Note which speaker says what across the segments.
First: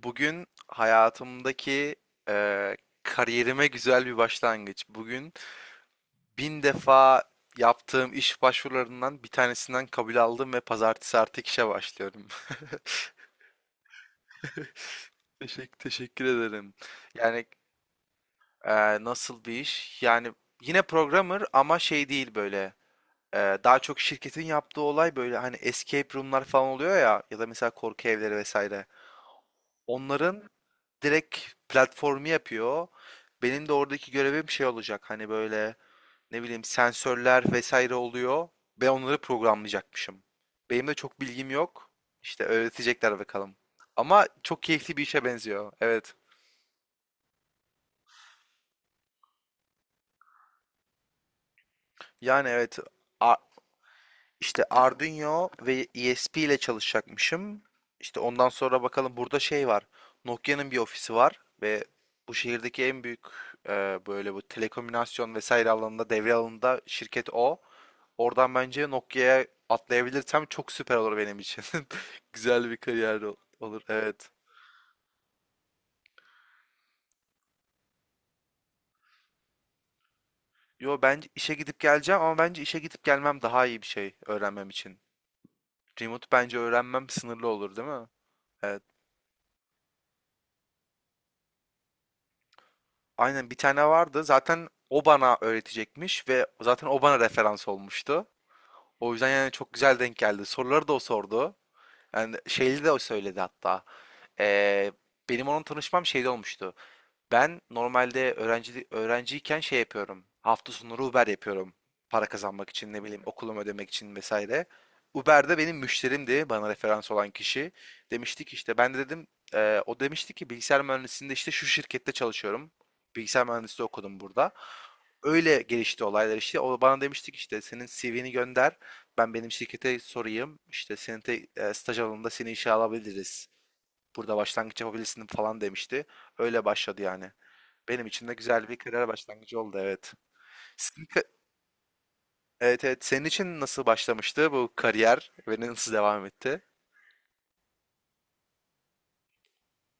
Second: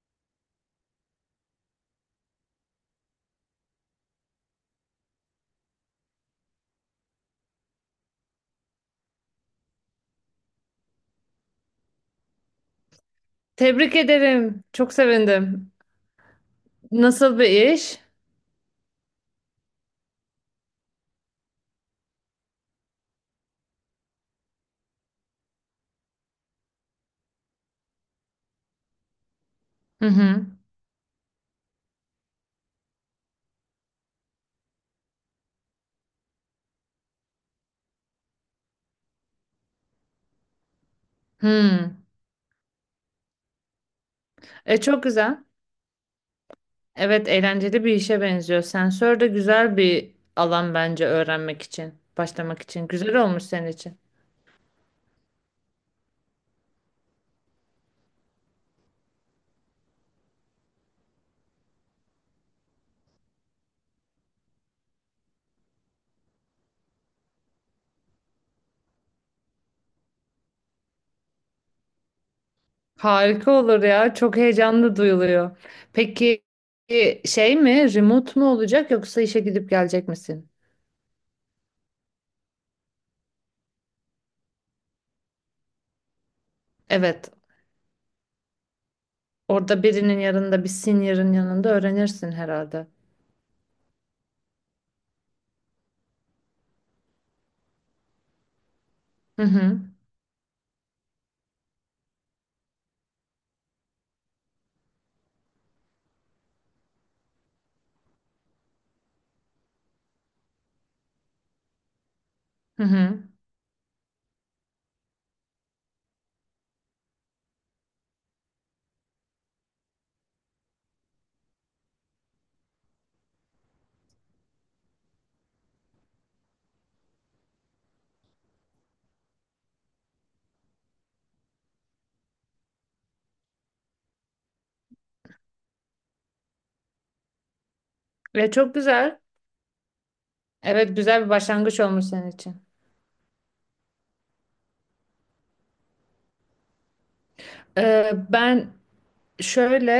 Speaker 1: Bugün hayatımdaki eee, kariyerime güzel bir başlangıç. Bugün bin defa yaptığım iş başvurularından bir tanesinden kabul aldım ve pazartesi artık işe başlıyorum.
Speaker 2: Tebrik ederim. Çok sevindim.
Speaker 1: Teşekkür ederim.
Speaker 2: Nasıl
Speaker 1: Yani
Speaker 2: bir iş?
Speaker 1: nasıl bir iş? Yani yine programmer ama şey değil böyle. Daha çok şirketin yaptığı olay böyle hani escape room'lar falan oluyor ya ya da mesela korku evleri vesaire.
Speaker 2: Hı
Speaker 1: Onların
Speaker 2: hı.
Speaker 1: direkt platformu yapıyor. Benim de oradaki görevim şey olacak. Hani böyle ne bileyim sensörler vesaire oluyor. Ben onları programlayacakmışım. Benim de çok bilgim yok.
Speaker 2: Hı.
Speaker 1: İşte öğretecekler bakalım. Ama çok
Speaker 2: E
Speaker 1: keyifli bir
Speaker 2: çok
Speaker 1: işe
Speaker 2: güzel.
Speaker 1: benziyor. Evet.
Speaker 2: Evet, eğlenceli bir işe benziyor. Sensör de güzel bir alan bence öğrenmek için,
Speaker 1: Yani
Speaker 2: başlamak
Speaker 1: evet.
Speaker 2: için. Güzel
Speaker 1: a-
Speaker 2: olmuş senin için.
Speaker 1: İşte Arduino ve ESP ile çalışacakmışım. İşte ondan sonra bakalım burada şey var. Nokia'nın bir ofisi var ve bu şehirdeki en büyük böyle bu telekomünikasyon vesaire alanında devre alanında şirket o. Oradan bence Nokia'ya atlayabilirsem çok süper olur benim için. Güzel bir kariyer
Speaker 2: Harika
Speaker 1: olur.
Speaker 2: olur ya.
Speaker 1: Evet.
Speaker 2: Çok heyecanlı duyuluyor. Peki şey mi, remote mu olacak yoksa işe gidip gelecek misin?
Speaker 1: Yo, bence işe gidip geleceğim ama bence işe gidip gelmem daha iyi bir şey öğrenmem için. Remote bence öğrenmem
Speaker 2: Evet.
Speaker 1: sınırlı olur, değil mi? Evet.
Speaker 2: Orada birinin yanında, bir senior'ın yanında öğrenirsin herhalde.
Speaker 1: Aynen, bir tane vardı. Zaten o bana öğretecekmiş ve zaten o bana referans olmuştu. O yüzden
Speaker 2: Hı
Speaker 1: yani çok
Speaker 2: hı.
Speaker 1: güzel denk geldi. Soruları da o sordu. Yani şeyli de o söyledi hatta. Ee, Benim onun tanışmam şeyde olmuştu. Ben normalde öğrenciyken şey yapıyorum. Hafta sonları Uber yapıyorum. Para kazanmak
Speaker 2: Hı
Speaker 1: için ne bileyim
Speaker 2: hı.
Speaker 1: okulumu ödemek için vesaire. Uber'de benim müşterimdi bana referans olan kişi. Demiştik işte ben de dedim o demişti ki bilgisayar mühendisliğinde işte şu şirkette çalışıyorum. Bilgisayar mühendisliği okudum burada. Öyle gelişti olaylar işte. O bana demiştik işte senin CV'ni gönder. Ben benim şirkete sorayım. İşte senin staj alanında seni işe alabiliriz. Burada başlangıç yapabilirsin falan demişti. Öyle başladı yani. Benim için de
Speaker 2: Ve
Speaker 1: güzel
Speaker 2: çok
Speaker 1: bir kariyer
Speaker 2: güzel.
Speaker 1: başlangıcı oldu, evet.
Speaker 2: Evet,
Speaker 1: Sizin ka-
Speaker 2: güzel bir başlangıç olmuş senin için.
Speaker 1: evet, evet, senin için nasıl başlamıştı bu kariyer ve nasıl devam etti?
Speaker 2: Ben şöyle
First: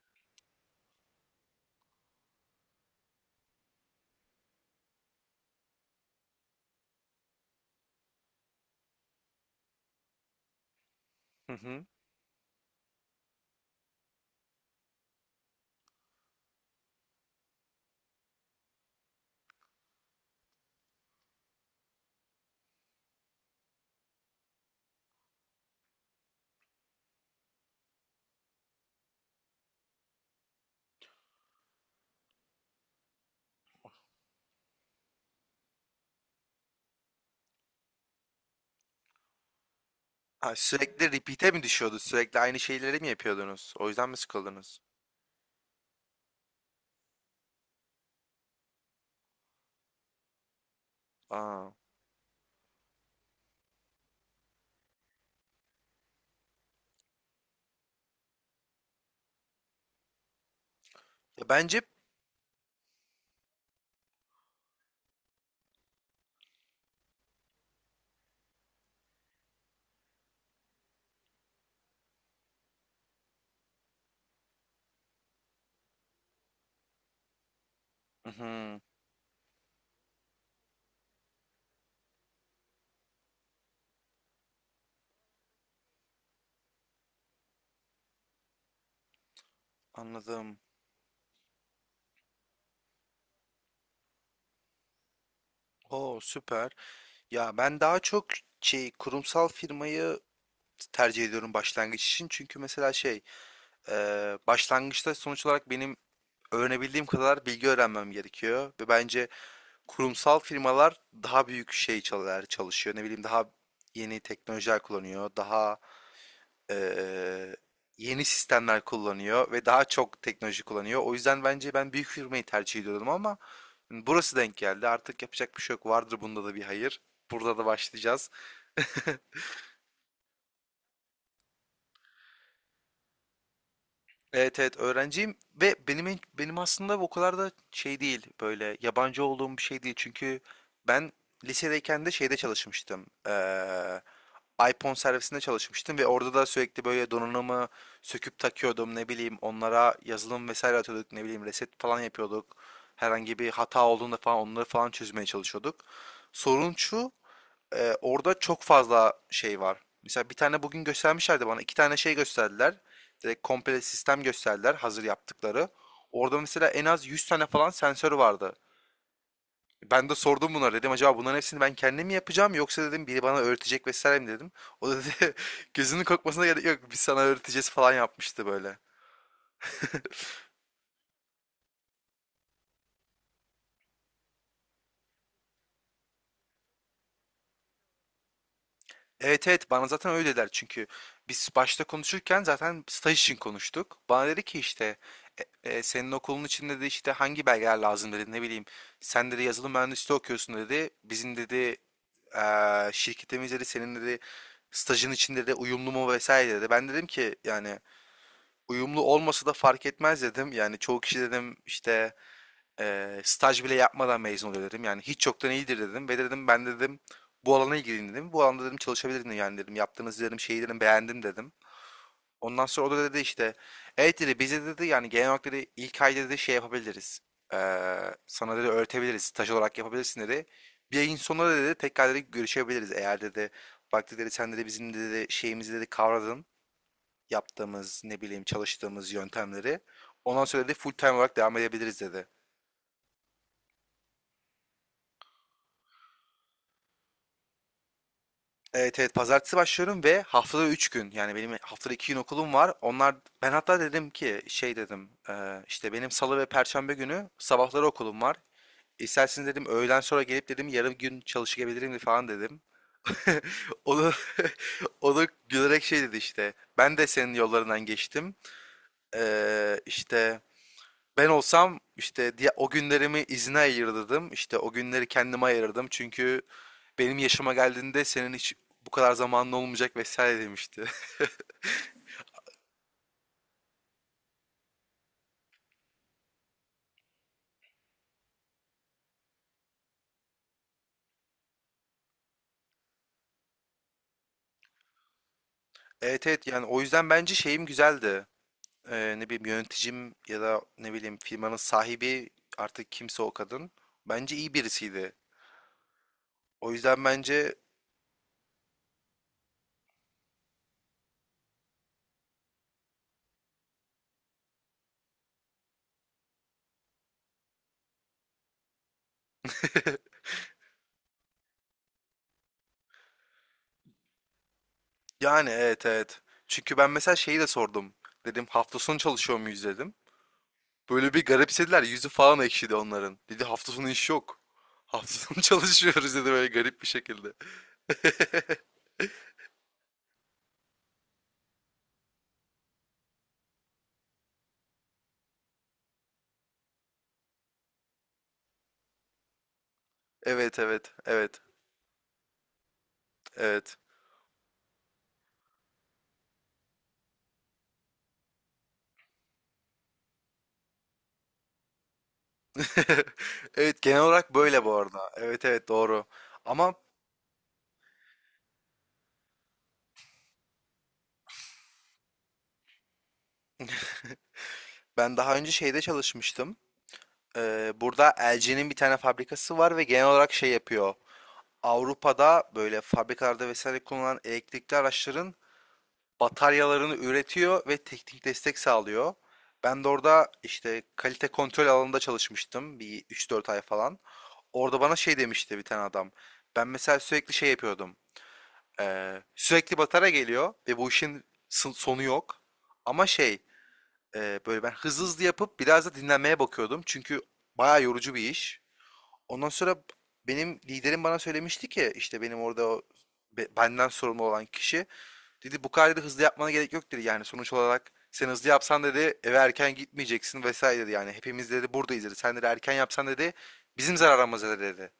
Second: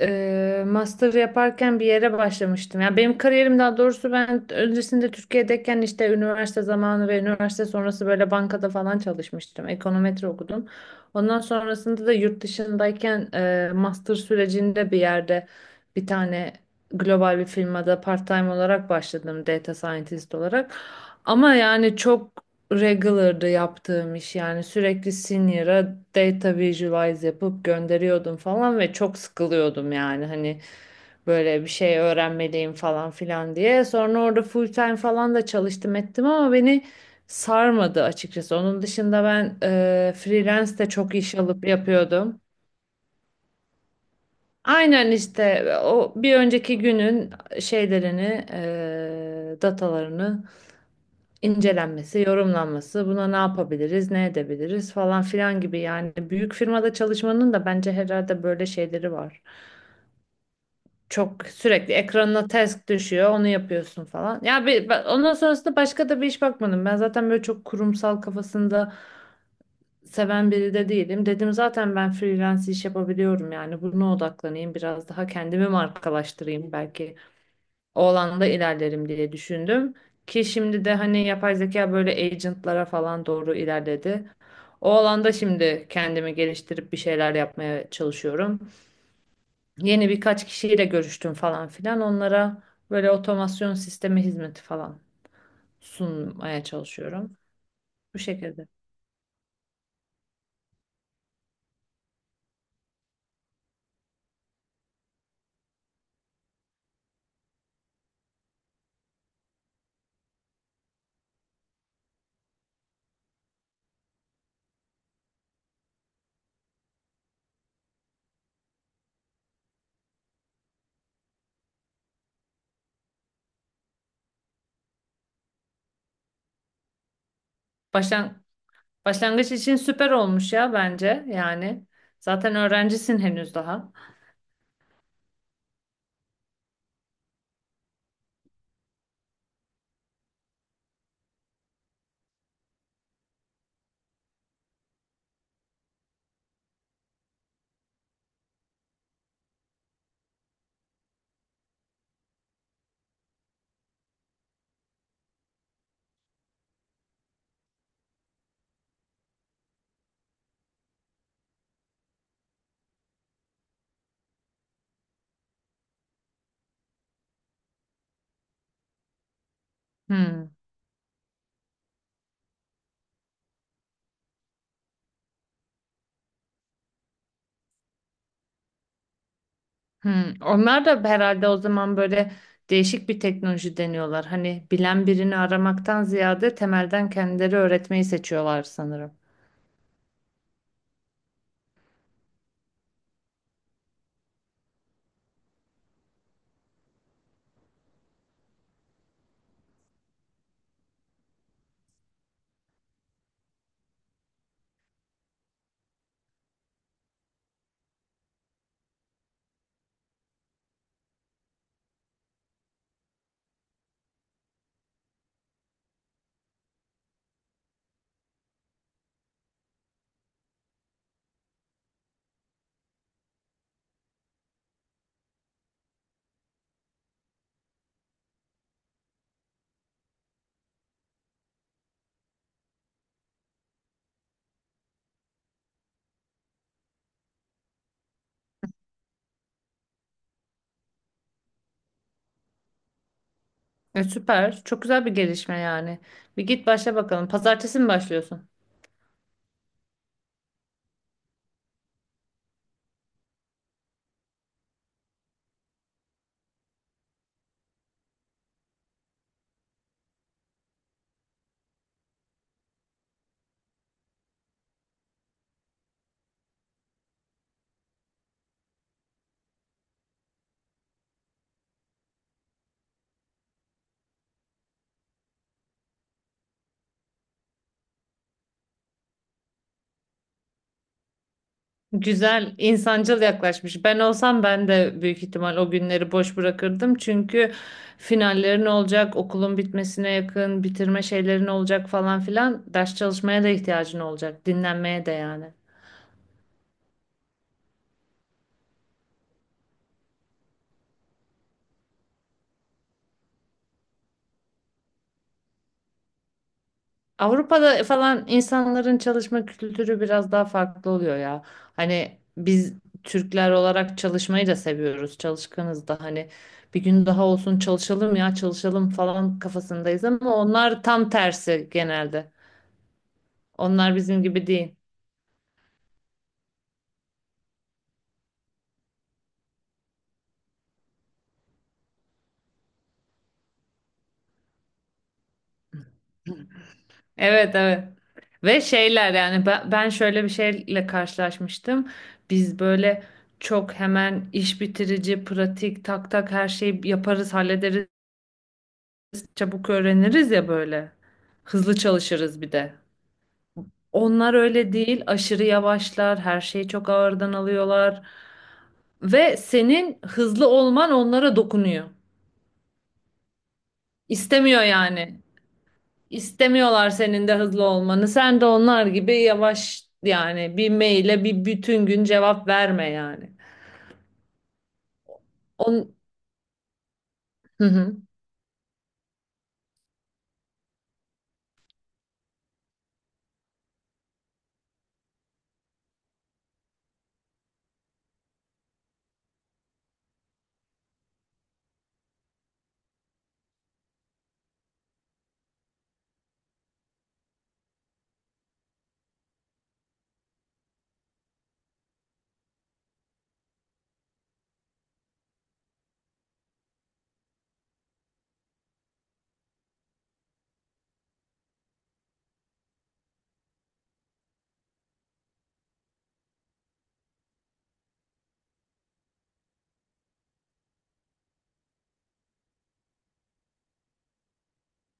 Speaker 2: master yaparken bir yere başlamıştım. Yani benim kariyerim, daha doğrusu ben öncesinde Türkiye'deyken işte üniversite zamanı ve üniversite sonrası böyle bankada falan çalışmıştım. Ekonometri okudum. Ondan
Speaker 1: Hı hı.
Speaker 2: sonrasında da yurt dışındayken master sürecinde bir yerde bir tane global bir firmada part-time olarak başladım, data scientist olarak. Ama yani çok regular'da yaptığım iş, yani sürekli senior'a data visualize yapıp gönderiyordum falan ve çok sıkılıyordum, yani hani böyle bir şey öğrenmeliyim falan filan diye. Sonra orada full time falan da çalıştım ettim ama beni sarmadı açıkçası. Onun dışında ben
Speaker 1: Ha,
Speaker 2: freelance de
Speaker 1: sürekli
Speaker 2: çok iş
Speaker 1: repeat'e mi
Speaker 2: alıp
Speaker 1: düşüyordu? Sürekli
Speaker 2: yapıyordum.
Speaker 1: aynı şeyleri mi yapıyordunuz? O yüzden mi sıkıldınız?
Speaker 2: Aynen işte o bir önceki günün şeylerini, datalarını
Speaker 1: Aa.
Speaker 2: incelenmesi, yorumlanması, buna ne yapabiliriz, ne edebiliriz falan filan gibi. Yani büyük firmada çalışmanın da bence herhalde böyle şeyleri var. Çok
Speaker 1: Ya bence
Speaker 2: sürekli ekranına task düşüyor, onu yapıyorsun falan. Ya bir, ondan sonrasında başka da bir iş bakmadım. Ben zaten böyle çok kurumsal kafasında seven biri de değilim. Dedim zaten ben freelance iş yapabiliyorum, yani buna odaklanayım, biraz daha kendimi markalaştırayım belki. O alanda
Speaker 1: Mhm,
Speaker 2: ilerlerim diye düşündüm. Ki şimdi de hani yapay zeka böyle agentlara falan doğru ilerledi. O alanda şimdi kendimi geliştirip bir şeyler yapmaya çalışıyorum. Yeni birkaç
Speaker 1: anladım.
Speaker 2: kişiyle görüştüm falan filan. Onlara böyle otomasyon sistemi hizmeti falan
Speaker 1: O
Speaker 2: sunmaya
Speaker 1: süper.
Speaker 2: çalışıyorum.
Speaker 1: Ya ben daha
Speaker 2: Bu
Speaker 1: çok
Speaker 2: şekilde.
Speaker 1: şey, kurumsal firmayı tercih ediyorum başlangıç için. Çünkü mesela e, başlangıçta sonuç olarak benim öğrenebildiğim kadar bilgi öğrenmem gerekiyor. Ve bence kurumsal firmalar daha büyük şey çalar, çalışıyor. Ne bileyim daha yeni teknolojiler kullanıyor. Daha eee, yeni sistemler kullanıyor ve daha çok teknoloji kullanıyor. O yüzden bence ben büyük firmayı tercih ediyordum ama burası denk geldi. Artık yapacak bir şey yok. Vardır bunda da bir hayır. Burada da başlayacağız.
Speaker 2: Başlan başlangıç için süper olmuş ya bence yani. Zaten öğrencisin henüz daha.
Speaker 1: Evet, evet, öğrenciyim ve benim aslında o kadar da şey değil, böyle yabancı olduğum bir şey değil, çünkü ben lisedeyken de şeyde çalışmıştım. iPhone servisinde çalışmıştım ve orada da sürekli böyle donanımı söküp takıyordum, ne bileyim onlara yazılım vesaire atıyorduk, ne bileyim reset falan yapıyorduk, herhangi bir hata olduğunda falan onları falan çözmeye çalışıyorduk. Sorun şu, orada çok fazla şey var. Mesela bir tane bugün göstermişlerdi bana. İki tane şey gösterdiler. Direkt komple sistem gösterdiler hazır yaptıkları. Orada mesela en az 100 tane falan sensör vardı. Ben de
Speaker 2: Hmm.
Speaker 1: sordum bunlara, dedim acaba bunların hepsini ben kendim mi yapacağım yoksa dedim biri bana öğretecek vesaire mi dedim. O da dedi gözünün korkmasına gerek yok, biz sana öğreteceğiz falan yapmıştı böyle.
Speaker 2: Hmm, onlar da herhalde o zaman böyle değişik bir teknoloji deniyorlar. Hani bilen birini aramaktan ziyade temelden kendileri öğretmeyi seçiyorlar sanırım.
Speaker 1: Evet, evet, bana zaten öyle dediler, çünkü biz başta konuşurken zaten staj için konuştuk. Bana dedi ki işte senin okulun içinde de işte hangi belgeler lazım dedi, ne bileyim. Sen dedi yazılım mühendisliği okuyorsun dedi. Bizim dedi şirketimiz dedi senin dedi stajın içinde de uyumlu mu vesaire dedi. Ben dedim ki yani uyumlu olmasa da fark etmez dedim. Yani çoğu kişi dedim işte staj bile yapmadan mezun oluyor dedim. Yani hiç yoktan iyidir dedim ve dedim ben dedim bu alana ilgiliyim dedim. Bu alanda dedim çalışabilirim yani dedim. Yaptığınız dedim şeyi dedim beğendim dedim. Ondan sonra o da dedi işte evet dedi bize dedi yani genel olarak dedi ilk ay dedi şey yapabiliriz. Sana dedi öğretebiliriz. Staj olarak yapabilirsin dedi. Bir ayın sonunda dedi tekrar dedi görüşebiliriz. Eğer dedi bak dedi sen dedi bizim dedi şeyimizi dedi kavradın. Yaptığımız ne bileyim çalıştığımız yöntemleri. Ondan sonra dedi full time olarak devam edebiliriz dedi.
Speaker 2: E, süper. Çok güzel bir gelişme yani. Bir git başla bakalım. Pazartesi mi başlıyorsun?
Speaker 1: Evet, evet, pazartesi başlıyorum ve haftada 3 gün, yani benim haftada 2 gün okulum var. Onlar, ben hatta dedim ki şey dedim işte benim salı ve perşembe günü sabahları okulum var. İsterseniz dedim öğlen sonra gelip dedim yarım gün çalışabilirim falan dedim. O da, o da gülerek şey dedi işte ben de senin yollarından geçtim. İşte ben olsam işte diye o günlerimi izne ayırırdım. İşte o günleri kendime ayırdım. Çünkü benim yaşıma geldiğinde senin hiç bu kadar zamanın olmayacak vesaire demişti.
Speaker 2: Güzel, insancıl yaklaşmış. Ben olsam ben de büyük ihtimal o günleri boş bırakırdım. Çünkü finallerin olacak, okulun bitmesine yakın, bitirme şeylerin olacak falan filan. Ders çalışmaya da ihtiyacın olacak, dinlenmeye de yani.
Speaker 1: Evet, evet, yani o yüzden bence şeyim güzeldi. Ne bileyim yöneticim ya da ne bileyim firmanın sahibi, artık kimse o kadın. Bence iyi birisiydi. O yüzden bence
Speaker 2: Avrupa'da falan insanların çalışma kültürü biraz daha farklı oluyor ya. Hani biz Türkler olarak çalışmayı da seviyoruz. Çalışkanız da, hani bir gün daha olsun çalışalım ya, çalışalım falan kafasındayız ama onlar tam tersi genelde. Onlar bizim gibi değil.
Speaker 1: yani evet, evet. Çünkü ben mesela şeyi de sordum. Dedim hafta sonu çalışıyor muyuz dedim. Böyle bir garipsediler. Yüzü falan ekşidi onların. Dedi hafta sonu iş yok. Hafta sonu çalışıyoruz dedi böyle garip bir şekilde.
Speaker 2: Evet, evet. Ve şeyler yani, ben şöyle bir şeyle karşılaşmıştım. Biz böyle çok hemen iş bitirici, pratik, tak tak her şeyi yaparız, hallederiz. Çabuk öğreniriz ya
Speaker 1: Evet,
Speaker 2: böyle.
Speaker 1: evet, evet,
Speaker 2: Hızlı çalışırız bir de.
Speaker 1: evet.
Speaker 2: Onlar öyle değil, aşırı yavaşlar, her şeyi çok ağırdan alıyorlar ve senin hızlı olman onlara dokunuyor.
Speaker 1: Evet, genel olarak
Speaker 2: İstemiyor
Speaker 1: böyle bu arada.
Speaker 2: yani.
Speaker 1: Evet, evet, doğru. Ama
Speaker 2: İstemiyorlar senin de hızlı olmanı. Sen de onlar gibi yavaş, yani bir maile bir bütün gün cevap verme yani.
Speaker 1: ben daha önce şeyde
Speaker 2: On...
Speaker 1: çalışmıştım.
Speaker 2: Hı hı.
Speaker 1: Burada LG'nin bir tane fabrikası var ve genel olarak şey yapıyor. Avrupa'da böyle fabrikalarda vesaire kullanılan elektrikli araçların bataryalarını üretiyor ve teknik destek sağlıyor. Ben de orada işte kalite kontrol alanında çalışmıştım bir üç dört ay falan. Orada bana şey demişti bir tane adam. Ben mesela sürekli şey yapıyordum. Sürekli batarya geliyor ve bu işin sonu yok. Ama şey, böyle ben hızlı hızlı yapıp biraz da dinlenmeye bakıyordum. Çünkü bayağı yorucu bir iş. Ondan sonra benim liderim bana söylemişti ki işte benim orada o benden sorumlu olan kişi. Dedi bu kadar dedi, hızlı yapmana gerek yok dedi, yani sonuç olarak sen hızlı yapsan dedi eve erken gitmeyeceksin vesaire dedi, yani hepimiz dedi buradayız dedi sen dedi erken yapsan dedi bizim zararımıza dedi.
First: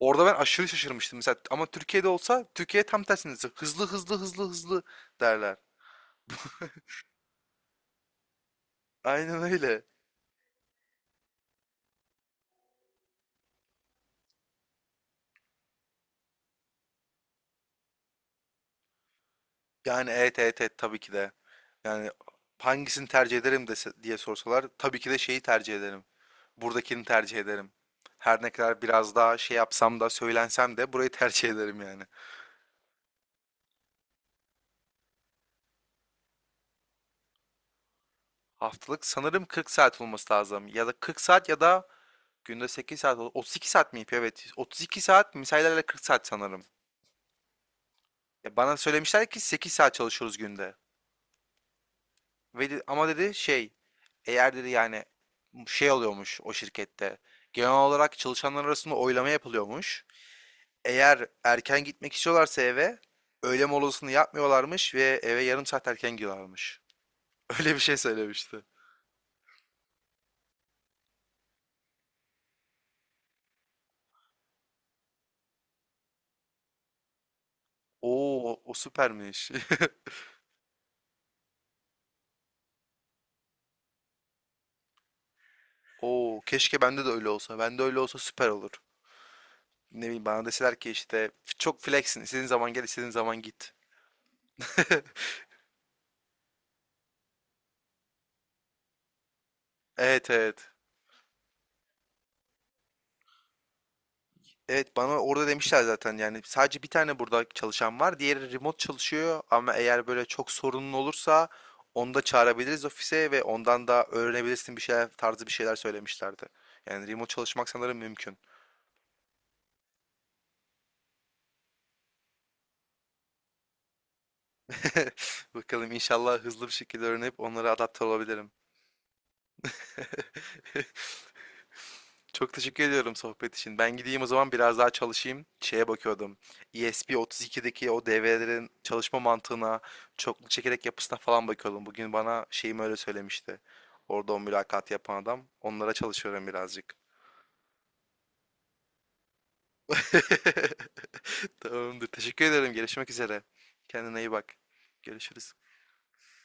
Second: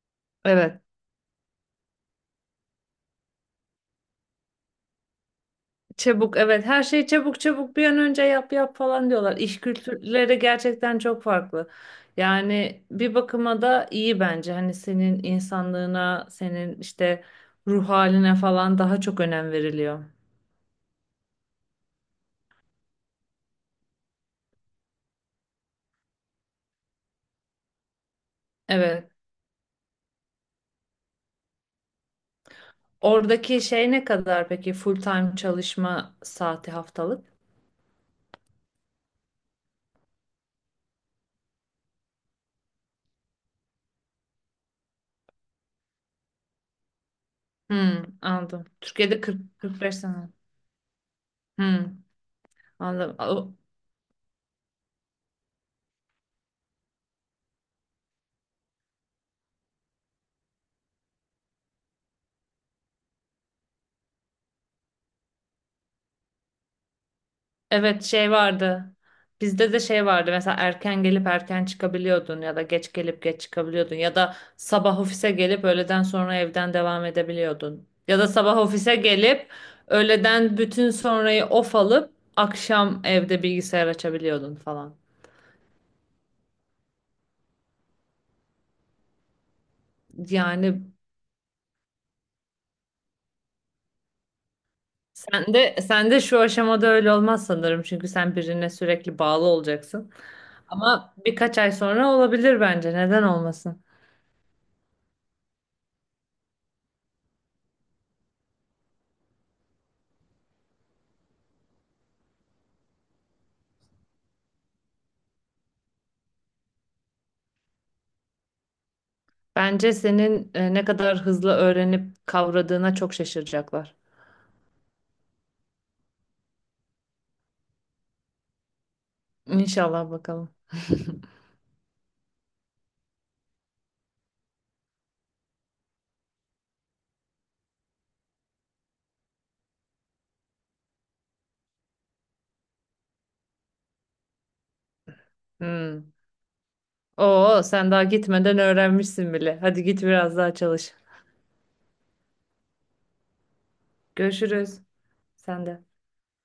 Speaker 1: Orada ben aşırı
Speaker 2: Evet.
Speaker 1: şaşırmıştım mesela ama Türkiye'de olsa Türkiye tam tersine hızlı hızlı hızlı hızlı derler.
Speaker 2: Çabuk, evet, her şeyi çabuk çabuk bir an önce yap yap falan diyorlar.
Speaker 1: Aynen
Speaker 2: İş
Speaker 1: öyle.
Speaker 2: kültürleri gerçekten çok farklı. Yani bir bakıma da iyi bence. Hani senin insanlığına, senin işte ruh haline falan daha çok önem veriliyor.
Speaker 1: Yani evet, evet, evet, tabii ki de. Yani hangisini tercih ederim dese, diye sorsalar tabii ki de şeyi tercih ederim. Buradakini tercih ederim. Her ne kadar
Speaker 2: Evet.
Speaker 1: biraz daha şey yapsam da söylensem de burayı tercih ederim yani.
Speaker 2: Oradaki şey ne kadar peki, full time çalışma saati haftalık?
Speaker 1: Haftalık sanırım 40 saat olması lazım. Ya da 40 saat, ya da günde 8 saat. 32 saat mi yapıyor? Evet. 32 saat misailerle 40 saat sanırım.
Speaker 2: Hmm,
Speaker 1: Ya
Speaker 2: anladım.
Speaker 1: bana
Speaker 2: Türkiye'de
Speaker 1: söylemişler ki
Speaker 2: 40
Speaker 1: 8 saat
Speaker 2: 45 sene.
Speaker 1: çalışıyoruz günde.
Speaker 2: Hmm,
Speaker 1: Ama dedi
Speaker 2: anladım.
Speaker 1: şey, eğer dedi yani şey oluyormuş o şirkette. Genel olarak çalışanlar arasında oylama yapılıyormuş. Eğer erken gitmek istiyorlarsa eve öğle molasını yapmıyorlarmış ve eve yarım saat erken gidiyorlarmış. Öyle bir şey
Speaker 2: Evet, şey
Speaker 1: söylemişti.
Speaker 2: vardı. Bizde de şey vardı. Mesela erken gelip erken çıkabiliyordun, ya da geç gelip geç çıkabiliyordun, ya da sabah ofise gelip öğleden sonra evden devam edebiliyordun. Ya da sabah
Speaker 1: Oo, o
Speaker 2: ofise gelip
Speaker 1: süpermiş.
Speaker 2: öğleden bütün sonrayı off alıp akşam evde bilgisayar açabiliyordun falan.
Speaker 1: Oo, keşke bende de öyle olsa. Bende öyle olsa süper olur. Ne bileyim bana deseler
Speaker 2: Yani
Speaker 1: ki işte çok flexsin. İstediğin zaman gel, istediğin zaman git.
Speaker 2: sen de şu aşamada öyle olmaz sanırım, çünkü sen birine sürekli bağlı olacaksın.
Speaker 1: Evet, evet.
Speaker 2: Ama birkaç ay sonra olabilir bence. Neden olmasın?
Speaker 1: Evet, bana orada demişler zaten, yani sadece bir tane burada çalışan var. Diğeri remote çalışıyor ama eğer böyle çok sorunun olursa onu da çağırabiliriz ofise ve ondan da öğrenebilirsin bir şeyler tarzı bir şeyler söylemişlerdi. Yani remote çalışmak sanırım mümkün.
Speaker 2: Bence senin ne kadar hızlı öğrenip kavradığına çok şaşıracaklar.
Speaker 1: Bakalım inşallah hızlı bir şekilde öğrenip onlara adapte olabilirim.
Speaker 2: İnşallah bakalım.
Speaker 1: Çok teşekkür ediyorum sohbet için. Ben gideyim o zaman, biraz daha çalışayım. Şeye bakıyordum. ESP32'deki o devrelerin çalışma mantığına, çokluk çekerek yapısına falan bakıyordum. Bugün bana şeyim öyle söylemişti. Orada o mülakat yapan adam. Onlara
Speaker 2: Hmm.
Speaker 1: çalışıyorum birazcık.
Speaker 2: Oo, sen daha gitmeden öğrenmişsin bile. Hadi git biraz daha çalış.
Speaker 1: Tamamdır. Teşekkür ederim. Görüşmek üzere. Kendine iyi bak.
Speaker 2: Görüşürüz.
Speaker 1: Görüşürüz.
Speaker 2: Sen de.